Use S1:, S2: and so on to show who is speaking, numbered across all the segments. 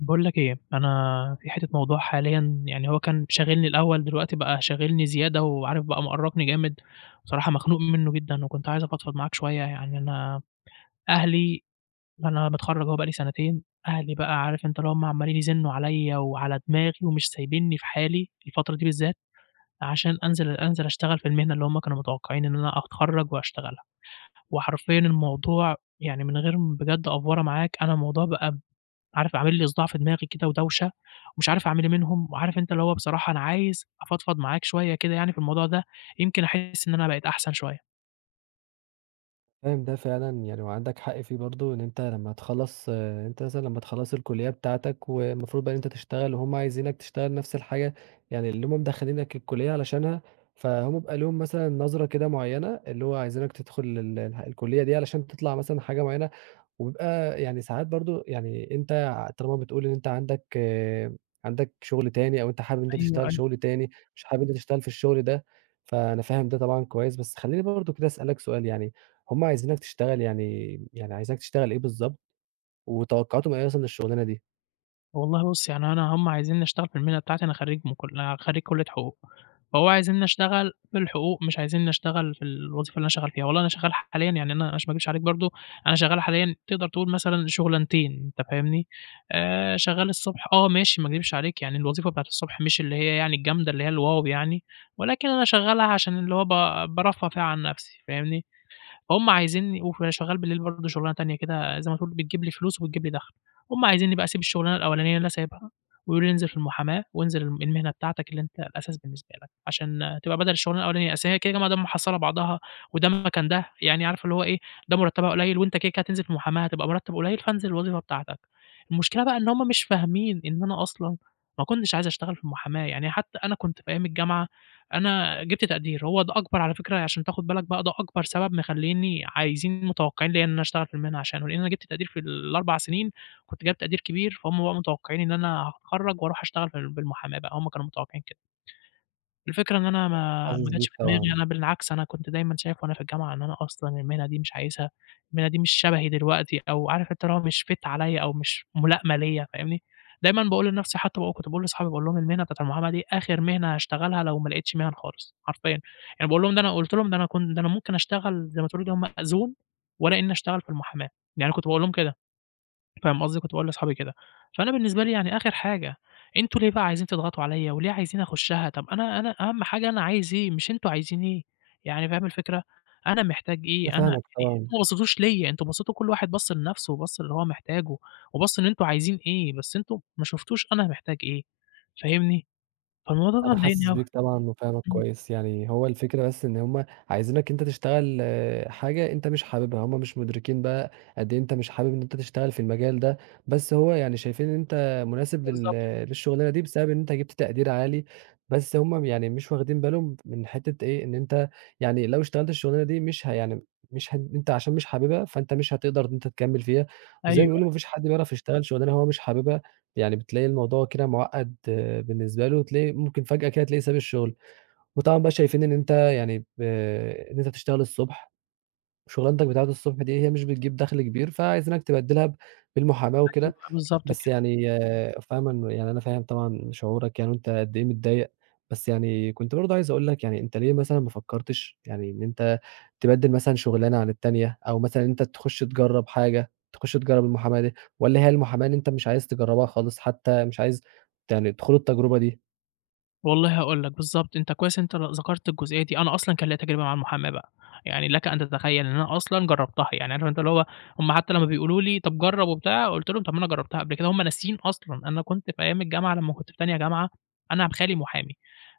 S1: باقول لك إيه، أنا في حتة موضوع حاليًا، يعني هو كان شاغلني الأول، دلوقتي بقى شاغلني زيادة وعارف بقى مؤرقني جامد، صراحة مخنوق منه جدًا وكنت عايز أفضفض معاك شوية، يعني أنا أهلي أنا متخرج أهو بقى لي سنتين، أهلي بقى عارف أنت اللي هُم عمّالين يزنّوا عليّا وعلى دماغي ومش سايبينّي في حالي، الفترة دي بالذات عشان أنزل أنزل اشتغل في المهنة اللي هُم كانوا متوقعين إن أنا أتخَرّج وأشتغلها، وحرفيًا الموضوع يعني من غير م بجد أفوَرَة معاك أنا الموضوع بقى، عارف عامِل لي صُداع في دماغي كده ودوشة، ومش عارف أعمل إيه منهم، وعارف أنت اللي هو بصراحة أنا عايز أفضفض معاك شوية كده يعني في الموضوع ده، يمكن أحِس إن أنا بقيت أحسن شوية.
S2: فاهم ده فعلًا يعني وعندك حق فيه برضه، إن أنت لما تخَلّص أنت مثلًا لما تخَلّص الكُلّية بتاعتك والمفروض بقى إن أنت تشتغل وهُم عايزينك تشتغل نفس الحاجة، يعني اللي هُم مدَخلينك الكُلّية علشانها، فهُم بيبقى لهم مثلًا نظرة كده معيّنة اللي هو عايزينك تدخل ال الح الكُلّية دي علشان تطلع مثلًا حاجة معيّنة وبيبقى يعني ساعات برضه يعني أنت طالما بتقول إن أنت عندك عندك شغل تاني أو أنت حابب إن أنت
S1: أيوه،
S2: تشتغل
S1: أيوه.
S2: شغل تاني، مش حابب إن أنت تشتغل في الشغل ده، فأنا فاهم ده طبعًا كويس. بس خلّيني برضه كده أسألك سؤال يعني، هُم عايزينك تشتغل يعني يعني عايزينك تشتغل إيه بالضبط، وتوقعاتهم إيه مثلًا للشغلانة دي؟
S1: والله بُص، يعني أنا هم عايزينّي أشتغل في المهنة بتاعتي، أنا خرّيج من كل خرّيج كُلّية حقوق، فهو عايزينّي أشتغل بالحقوق مش عايزينّي أشتغل في الوظيفة اللي أنا شغّال فيها. والله أنا شغّال حاليًا يعني أنا عشان ما أكدبش عليك برضه، أنا شغّال حاليًا تقدر تقول مثلًا شُغلانتين أنت فاهمني، آآ شغّال الصبح آه، ماشي ما أكدبش عليك يعني الوظيفة بتاعة الصبح مش اللي هي يعني الجامدة اللي هي الواو يعني ولكن أنا شغّالها عشان اللي هو ب بارفّه فيها عن نَفْسي فاهمني، فهُم عايزينّي وف شغّال بالليل برضه شُغلانة تانية كده زي ما تقول بتجيب لي فلوس، وبتجيب لي دَخْل. هم عايزينّي بقى أسيب الشُغلانة الأولانيّة اللي أنا سايبها ويقولوا لي: "انزِل في المحاماة وانزِل الم المهنة بتاعتك اللي أنت الأساس بالنسبة لك." عشان تبقى بَدَل الشُغلانة الأولانيّة، أصل هي كده، كده ما دام محصّلة بعضها وده مكان ده، يعني عارف اللي هو إيه، "ده مرتّبها قليّل وأنت كده، كده هتنزِل في المُحاماة هتبقى مرتَّب قليّل، فانزِل الوظيفة بتاعتك." المشكلة بقى إن هم مش فاهمين إن أنا أصلًا ما كنتش عايز أشتغل في المُحاماة. يعني حتّى أنا كنت في أيام الجامعة، أنا جِبت تقدير، هو ده أكبر على فكرة عشان تاخُد بالك بقى، ده أكبر سبب مخلّيينني عايزين متوقّعين ليّا إن أنا أشتغل في المهنة عشانه، لإن أنا جِبت تقدير في ال4 سِنين، كنت جايب تقدير كبير، فهُم بقى متوقّعين إن أنا هاتخرَّج واروح أشتغل فال بالمُحاماة بقى، هم كانوا متوقّعين كده. الفكرة إن أنا
S2: [unintelligible]
S1: ما
S2: حاسِس
S1: ما جاتش
S2: بيك
S1: دماغي،
S2: طبعًا.
S1: أنا بالعكس أنا كنت دايمًا شايف وأنا في الجامعة إن أنا أصلًا المهنة دي مش عايزها، المهنة دي مش شبهي دلوقتي أو عارف أنت اللي هو مش fit عليّا أو مش مُلائمة ليّا فاهمني، دايمًا باقول لنَفْسي حتّى ب وكنت باقول لاصحابي باقول لهم: "المهنة بتاعة المُحاماة دي آخِر مهنة هاشتغلها لو ما لقيتش مِهَن خالص حرفيًا." يعني باقول لهم إن أنا قُلت لهم: "ده أنا كن ده أنا ممكن أشتغل زي ما تقول كده مأذون ولا إنّي أشتغل في المُحاماة." يعني أنا كنت باقول لهم كده فاهم قصدي، كنت باقول لاصحابي كده. فأنا بالنسبة لي يعني آخِر حاجة، أنتم ليه بقى عايزين تضغطوا عليّا وليه عايزين أخُشّها؟ طَب أنا أنا أهَم حاجة أنا عايز إيه مش أنتم عايزين إيه. يعني فاهم الفكرة، أنا محتاج
S2: أنا
S1: إيه، أنا
S2: فاهمك
S1: يعني
S2: طبعًا.
S1: أنتم ما بصّيتوش ليّا، أنتم بصّيتوا وكل واحد بَص لنَفْسه وبَص للي هو محتاجه وبَص إن أنتم عايزين إيه، بس أنتم ما شُفتوش أنا محتاج إيه فاهمني، فالموضوع ده
S2: أنا
S1: بقى مضايقني
S2: حاسِس
S1: أوي.
S2: بيك طبعًا وفاهمك
S1: إمم.
S2: كويس. يعني هو الفكرة بس إن هم عايزينك أنت تشتغل حاجة أنت مش حابِبها، هم مش مُدركين بقى قد إيه أنت مش حابِب إن أنت تشتغل في المجال ده، بس هو يعني شايفين إن أنت مناسب لل
S1: بالضبط كده.
S2: للشُغلانة دي بسبب إن أنت جِبت تقدير عالي، بس هم م يعني مش واخدين بالهم من حتّة إيه، إن أنت يعني لو اشتغلت الشُغلانة دي مش ه يعني مش هن أنت عشان مش حابِبها، فأنت مش هتقدر إن أنت تكمِّل فيها، وزي ما
S1: أيوه
S2: بيقولوا
S1: أي
S2: ما فيش حد بيعرف يشتغل شُغلانة هو مش حابِبها، يعني بتلاقي الموضوع كده مُعقَّد بالنسبة له، تلاقي ممكن فجأة كده تلاقيه ساب الشُغل. وطبعًا بقى شايفين إن أنت يعني ب إن أنت بتشتغل الصبح وشُغلاتك بتاعة الصبح دي هي مش بتجيب دَخْل كبير، فعايزينك تبدِّلها ب بالمُحاماة
S1: أيوه،
S2: وكده،
S1: بالضبط
S2: بس
S1: كده.
S2: يعني فاهمه إنه يعني أنا فاهم طبعًا شعورك يعني وإن أنت قد إيه متضايق، بس يعني كنت برضه عايز أقول لك يعني أنت ليه مثلًا ما فكّرتش يعني إن أنت تبدِّل مثلًا شُغلانة عن التانية أو مثلًا إن أنت تخُش تجرّب حاجة تخُش تجرّب المُحاماة دي؟ والّا هي المُحاماة اللي إن أنت مش عايز تجرّبها خالص حتّى مش عايز يعني تخوض التجربة دي؟
S1: والله هاقول لك، بالضبط، أنت كويس إن أنت ل ذكرت الجُزئية دي، أنا أصلًا كان ليّا تجربة مع المُحاماة بقى، يعني لَك أن تتخيّل إن أنا أصلًا جرّبتها، يعني عارف أنت اللي هو هُم حتّى لمّا بيقولوا لي: "طب جرّب" وبتاع، قُلت لهم: "طب ما أنا جرّبتها قبل كده." هُم ناسيين أصلًا، أنا كنت في أيام الجامعة، لمّا كنت في تانية جامعة، أنا ب خالي محامي،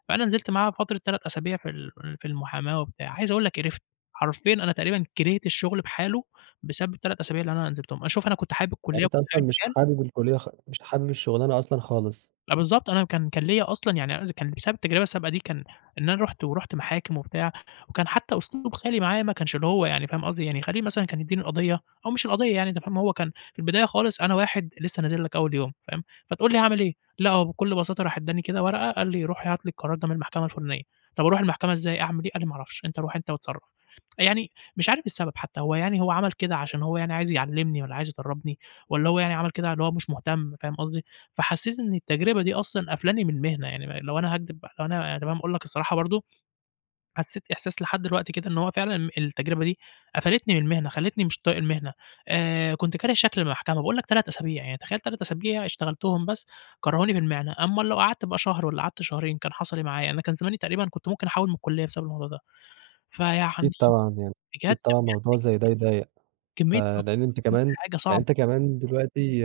S1: فأنا نزلت معاه فترة 3 أسابيع في ال في ال في المحاماة وبتاع، عايز أقول لَك قرِفت، حرفيًا أنا تقريبًا كرِهت الشُّغل بحالُه، بسبب ال3 أسابيع اللي أنا نزِلتهم، آآ، شوف أنا كنت حابب الكُلّيّة،
S2: يعني أنت
S1: وكنت
S2: أصلًا
S1: حابب
S2: مش
S1: المجال
S2: حابب الكُلّيّة خ مش حابب الشُغلانة أصلًا خالص.
S1: آه، بالضبط أنا كان كان ليّا أصلًا يعني أنا إذ كان بسبب التجربة السابقة دي، كان إن أنا رُحت ورُحت محاكم وبتاع، وكان حتى أسلوب خالي معايا ما كانش اللّي هو يعني، فاهم قصدي، يعني خالي مثلًا كان يدّيني القضية أو مش القضية يعني أنت فاهم، هو كان في البداية خالص أنا واحد لسّه نازِل لَك أوّل يوم، فاهم، فتقول لي هاعمل إيه، لأ، هو بكل بساطة راح ادّاني كده ورقة، قال لي: "روح هات لي القرار ده من المحكمة الفُلانية." "طب أروح المحكمة إزاي؟ أعمل إيه؟" قال لي: "ما أعرفش، أنت روح أنت واتصرّف." يعني مش عارف السبب حتى، هو يعني هو عمل كده عشان هو يعني عايز يعلّمني والّا عايز يدرّبني، والّا هو يعني عمل كده اللي هو مش مُهتم، فاهم قصدي، فحسّيت إن التجربة دي أصلًا قافلاني من المهنة، يعني ما لو أنا هاكدِب بقى لو أنا تمام اقول لَك الصراحة برضه، حسّيت إحساس لحد دلوقتي كده إن هو فعلًا ام التجربة دي قفلتني من المهنة، خلّيتني مش طايق المهنة، آآ كنت كاره شكل المحكمة، باقول لَك 3 أسابيع يعني، تخيّل 3 أسابيع اشتغلتهم بس كرّهوني في المهنة، أمّال لو قعدت بقى شهر والّا قعدت شهرين، كان حصَل إيه معايا، أنا كان زماني تقريبًا كنت ممكن أحُوِّل من الكُلّيّة بسبب الموضوع ده. فيعني
S2: أكيد طبعًا يعني،
S1: بجد،
S2: أكيد
S1: بجد
S2: طبعًا موضوع زي ده يضايق، ف
S1: كميّة كميّة
S2: لإن أنت
S1: [unintelligible] كميّة
S2: كمان
S1: [unintelligible] حاجة
S2: يعني
S1: صعبة.
S2: أنت كمان دلوقتي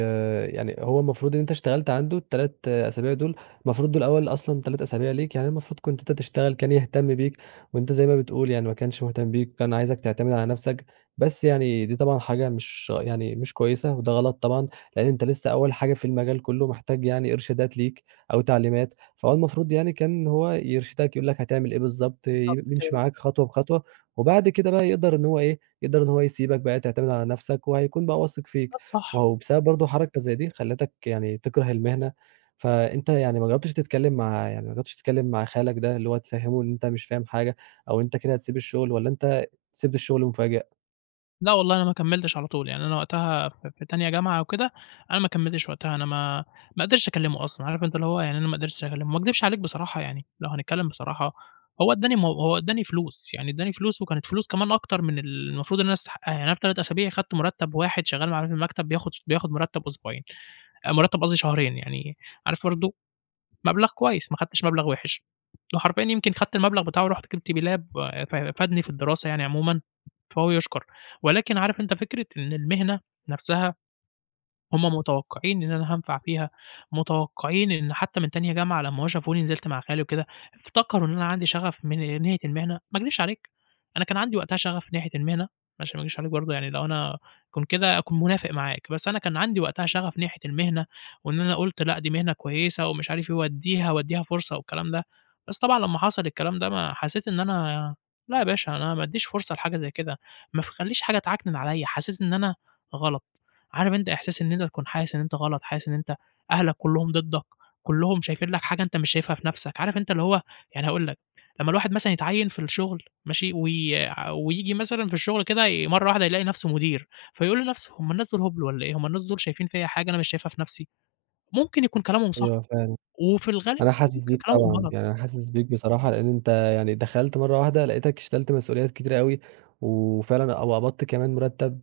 S2: يعني هو المفروض اللي أنت اشتغلت عنده ال3 أسابيع دول، المفروض دول أوّل أصلًا 3 أسابيع ليك، يعني المفروض كنت أنت تشتغل كان يهتم بيك، وأنت زي ما بتقول يعني ما كانش مُهتم بيك، كان عايزَك تعتمد على نفسَك، بس يعني دي طبعًا حاجة مش يعني مش كويسة، وده غلط طبعًا، لإن أنت لسه أوّل حاجة في المجال كُلّه، محتاج يعني إرشادات ليك أو تعليمات، فهو المفروض يعني كان هو يرشدَك، يقول لَك هتعمل إيه بالضبط، ي
S1: بالضبط
S2: يِمشي
S1: كده.
S2: معاك خطوة بخطوة، وبعد كده بقى يقدر إن هو إيه، يقدر إن هو يسيبَك بقى تعتمد على نفسَك، وهيكون بقى واثق
S1: ده
S2: فيك، ما
S1: الصح.
S2: هو بسبب برضه حركة زي دي، خلّتك يعني تِكره المهنة، فأنت يعني ما جرّبتِش تتكلِّم مع يعني ما جرّبتِش تتكلِّم مع خالَك ده، اللّي هو تفهّمه إن أنت مش فاهم حاجة أو أنت كده هتسيب الشُّغل، والّا أنت سِبت الشُّغل مُفاجئ؟
S1: لأ والله أنا ما كمّلتش على طول يعني أنا وقتها في في تانية جامعة وكده أنا ما كمّلتش وقتها، أنا ما ما قدَرتش أكلمه أصلًا، عارف أنت اللي هو يعني أنا ما قدَرتش أكلمه، ما اكدبش عليك بصراحة، يعني لو هنتكلم بصراحة هو إدّاني مو هو إدّاني فلوس يعني إدّاني فلوس وكانت فلوس كمان أكتر من المفروض إن أنا استحقّها، يعني أنا في 3 أسابيع خَدت مُرتّب واحد شغّال معانا في المكتب بياخد ش بياخد مُرتّب أسبوعين، آآ مُرتّب قصدي شهرين، يعني عارف برضه مَبلغ كويّس ما خدّتش مَبلغ وِحِش. وحرفيًا يمكن خَدت المبلغ بتاعه ورحت جيبت بيه لاب آآ ف فادني في الدراسة يعني عمومًا فهو يُشكر. ولكن عارف أنت فكرة إن المهنة نَفْسها هُم متوقّعين إن أنا هانفع فيها، متوقّعين إن حتّى من تانية جامعة لمّا هُم شافوني نزَلت مع خالي وكده، افتكروا إن أنا عَندي شغف من ناحية المهنة. ما اكدبش عليك أنا كان عَندي وقتها شغف ناحية المهنة، ما عشان ما اكدبش عليك برضه يعني لو أنا كنت كده هاكون منافق معاك، بس أنا كان عَندي وقتها شغف ناحية المهنة وإن أنا قُلت لأ، دي مهنة كويسة ومش عارف إيه واديها واديها فرصة والكلام ده بس طبعًا لمّا حصَل الكلام ده ما حسّيت إن أنا لا يا باشا أنا ما بادّيش فرصة لحاجة زي كده ما ف خلّيش حاجة تعكنن عليَّ، حسيت إن أنا غلط. عارف أنت إحساس إن أنت تكون حاسس إن أنت غلط، حاسس إن أنت أهلك كلّهم ضدك، كلّهم شايفين لك حاجة أنت مش شايفها في نَفْسك. عارف أنت اللي هو يعني هاقول لك، لمّا الواحد مثلًا يتعيّن في الشغل، ماشي؟ وي ع وييجي مثلًا في الشغل كده ي مَرّة واحدة يلاقي نَفْسه مدير، فيقول لنَفْسه هُم الناس دول هُبل والّا إيه؟َ هُم الناس دول شايفين فيَّ حاجة أنا مش شايفها في نَفْسي؟ ممكن يكون كلامهم صح،
S2: أيوهَ فاهم.
S1: وفي الغالب
S2: أنا حاسس
S1: ممكن
S2: بيك
S1: كلامهم
S2: طبعًا،
S1: غلط.
S2: يعني أنا حاسس بيك بصراحة لأن أنت يعني دخَلت مَرّة واحدة لقيتك شلت مسؤوليات كتيرة أوي وفعلًا أو قبَضت كمان مُرتّب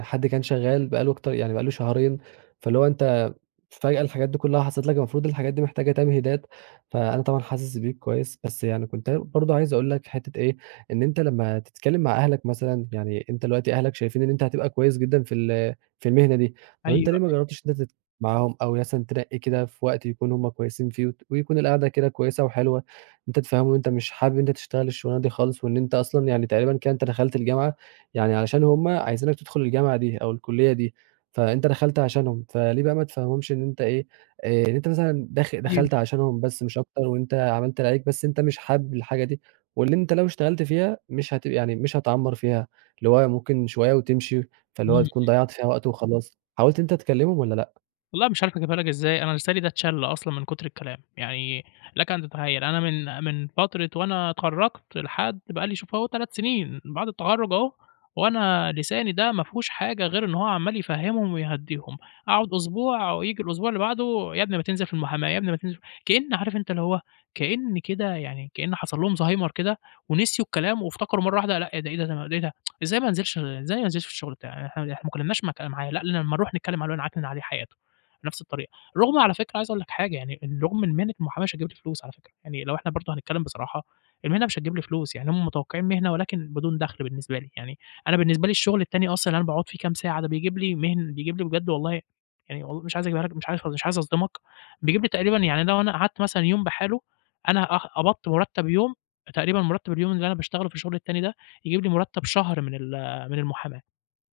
S2: حد كان شغّال بقي له أكتر يعني بقي له شهرين فاللي هو أنت فجأة الحاجات دي كلّها حصَلت لك المفروض الحاجات دي محتاجة تمهيدات، فأنا طبعًا حاسس بيك كويّس. بس يعني كنت أنا برضه عايز أقول لك حتّة إيه، إن أنت لمّا تتكلم مع أهلك مثلًا يعني أنت دلوقتي أهلك شايفين إن أنت هتبقى كويّس جدًا في ال في المهنة دي. طَب
S1: أيوَه،
S2: أنت ليه ما
S1: أيوَه.
S2: جرّبتش إن أنت تت معاهم أو مثلًا تنّقي كده في وقت يكونوا هُمّ كويسين فيه وت ويكون القعدة كده كويّسة وحلوة، أنت تفهِّمهم إن أنت مش حابب إن أنت تشتغل الشغلانة دي خالص وإن أنت أصلًا يعني تقريبًا كده أنت دخَلت الجامعة يعني علشان هُم عايزينك تدخُل الجامعة دي أو الكُلّية دي، فأنت دخَلت عشانهم، فليه بقى ما تفهِّمهمش إن أنت إيه، آآ إن أنت مثلًا داخل
S1: أيوَه،
S2: دخَلت
S1: أيوَه.
S2: عشانهم بس مش أكتر وأنت عملت اللي عليك بس أنت مش حابب الحاجة دي واللي أنت لو اشتغلت فيها مش هتب يعني مش هتعمّر فيها اللي هو ممكن شوية وتمشي،
S1: إمم،
S2: فاللي هو هتكون
S1: إمم.
S2: ضيّعت فيها وقت وخلاص. حاولت إن أنت تكلمهم والّا لأ؟
S1: والله مش عارف أجيبها لك إزاي، أنا لساني ده اتْشَل أصلًا من كُتر الكلام. يعني لك أن تتخيّل، أنا من من فترة وأنا أتخرَّجت لحد بقى لي شوف أهو 3 سِنين بعد التخرُّج أهو، وأنا لساني ده ما فيهوش حاجة غير إن هو عمّال يفهِّمهم ويهدّيهم، أقعُد أسبوع وييجي الأسبوع اللي بعده "يا ابني ما تنزل في المُحاماة، يا ابني ما تنزل" كإن عارف أنت اللي هو كإن كده يعني كإن حصل لهم زهايمر كده ونسيوا الكلام وافتكروا مرّة واحدة لأ، إيه ده، ده إيه ده، ده إيه ده؟ إزاي ما انزلش، إزاي ما انزلش في الشُغل بتاعي إحنا إحنا ما اتكلّمناش مك معاه، لأ لمّا نروح نتكلّم معاه نعكنِن عليه حياته، بنَفْس الطريقة. رغم على فكرة عايز أقول لك حاجة، يعني إن رغم إن مهنة المُحاماة مش هتجيب لي فلوس على فكرة، يعني لو إحنا برضه هنتكلّم بصراحة المهنة مش هتجيب لي فلوس. يعني هم متوقّعين مهنة ولكن بدون دَخْل بالنسبة لي. يعني أنا بالنسبة لي الشُغل التاني أصلًا اللي أنا باقعُد فيه كام ساعة بيجيب لي مهن بيجيب لي بجد والله يعني و مش عايز أجيبها لك مش عارف مش عايز أصدمك، بيجيب لي تقريبًا يعني لو أنا قعدت مثلًا يوم بحاله، أنا أه قبضت مُرتَّب يوم، تقريبًا مُرتَّب اليوم اللي أنا باشتغله في الشُغل التاني ده، يجيب لي مُرتَّب شهر من ال من المُحاماة،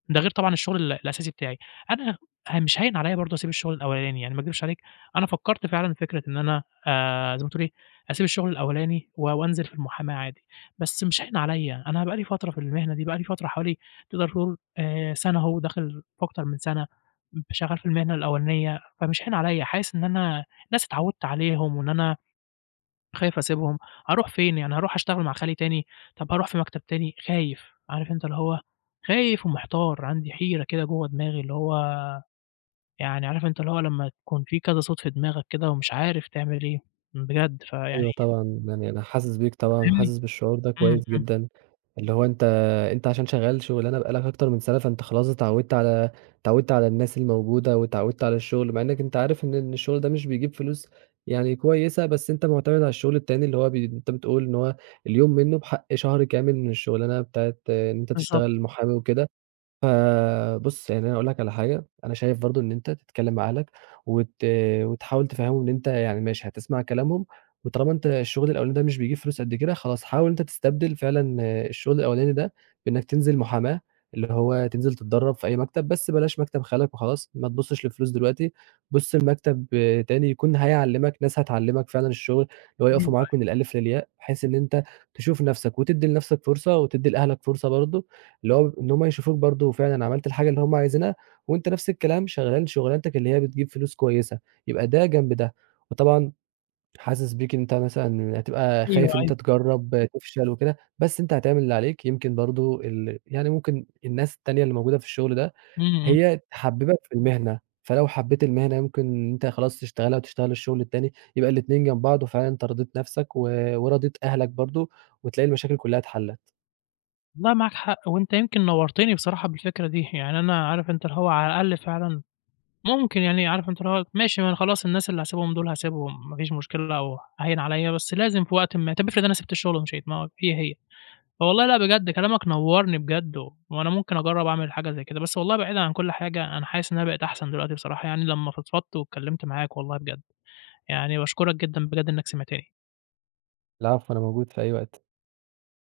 S1: ده غير طبعًا الشُغل ال الأساسي بتاعي. أنا فمش هاين عليّا برضه أسيب الشُغل الأولاني. يعني ما أكدبش عليك، أنا فكّرت فعلًا في فكرة إن أنا آآ زي ما تقول إيه، أسيب الشُغل الأولاني و وأنزل في المُحاماة عادي، بس مش هاين عليّا، أنا بقى لي فترة في المهنة دي، بقى لي فترة حوالي تقدر تقول آآ سَنة أهو وداخل في أكتر من سَنة، م شغّال في المهنة الأولانية، فمش هاين عليّا، حاسِس إن أنا ناس اتعوِّدت عليهم وإن أنا خايف أسيبهم، أروح فين؟ يعني أروح أشتغل مع خالي تاني، طَب أروح في مكتب تاني؟ خايف، عارف أنت اللي هو خايف ومحتار، عندي حيرة كده جوّه دماغي اللي هو يعني عارف أنت اللي هو لمّا يكون في كذا صوت في دماغك كده ومش عارف تعمل إيه؟ بجد، فيعني
S2: أيوه طبعًا. يعني أنا حاسِس بيك
S1: أنت
S2: طبعًا
S1: فاهمني؟
S2: وحاسِس بالشعور ده
S1: إمم،
S2: كويس
S1: إمم.
S2: جدًا، اللي هو أنت أنت عشان شغّال شُغلانة بقى لك أكتر من سَنة، فأنت خلاص اتعوِّدت على اتعوِّدت على الناس الموجودة واتعوِّدت على الشُغل، مع إنّك أنت عارف إن إن الشُغل ده مش بيجيب فلوس يعني كويسة، بس أنت مُعتمد على الشُغل التاني اللي هو بي أنت بتقول إن هو اليوم منّه بحق شهر كامل من الشُغلانة بتاعة إن أنت
S1: بالضبط.
S2: تشتغل مُحامي وكده. فبُص، يعني أنا هاقول لك على حاجة، أنا شايف برضه إن أنت تتكلِّم مع اهلك وت وتحاول تفهِّمهم إن أنت يعني ماشي، هتسمع كلامهم، وطالما أنت الشُغل الأولاني ده مش بيجيب فلوس قد كده، خلاص حاول إن أنت تستبدل فعلًا الشُغل الأولاني ده، بإنّك تنزل مُحاماة اللي هو تنزل تتدرَّب في أي مكتب، بس بلاش مكتب خالك وخلاص، ما تبُصّش للفلوس دلوقتي، بُص لمكتب تاني يكون هيعلِّمك، ناس هتعلِّمك فعلًا الشُغل اللي هو
S1: أيوه،
S2: يقفوا معاك
S1: أيوه.
S2: من الألِف للياء بحيث إن أنت تشوف نَفْسك وتدّي لنَفْسك فرصة وتدّي لأهلك فرصة برضه اللي هو إن هم يشوفوك برضه فعلًا عملت الحاجة اللي هُم عايزينها وأنت نَفْس الكلام شغّال شُغلانتك اللي هي بتجيب فلوس كويسة، يبقى ده جنب ده. وطبعًا حاسِس بيك إن أنت مثلًا هتبقى
S1: أيوه،
S2: خايف إن
S1: أيوه.
S2: أنت تجرّب تفشل وكده، بس أنت هتعمل اللي عليك يمكن برضه ال يعني ممكن الناس التانية اللي موجودة في الشُغل ده،
S1: إمم، إمم.
S2: هي تحبِّبَك في المهنة، فلو حبّيت المهنة يمكن إن أنت خلاص تشتغلها وتشتغل الشُغل التاني، يبقى الاتنين جنب بعض وفعلًا أنت رضيت نَفْسك و ورضيت أهلك برضه وتلاقي المشاكل كُلّها اتحلَّت.
S1: والله معاك حق وأنت يمكن نوَّرتني بصراحة بالفكرة دي. يعني أنا عارف أنت اللي هو على الأقل فعلًا ممكن يعني عارف أنت اللي هو، ماشي، ما أنا خلاص الناس اللي هاسيبهم دول هاسيبهم ما فيش مشكلة أو هاين عليّا، بس لازم في وقت ما، طَب افرض أنا سِبت الشُغل ومشيت ما هي، هي. والله لأ بجد كلامك نوَّرني بجد و وأنا ممكن أجرّب أعمل حاجة زي كده. بس والله بعيدًا عن كل حاجة، أنا حاسِس إن أنا بقيت أحسن دلوقتي بصراحة يعني لمّا فضفضت واتكلِّمت معاك والله بجد. يعني باشكُرك جدًا بجد إنّك سمعتني.
S2: العفو، أنا موجود في أي وقت.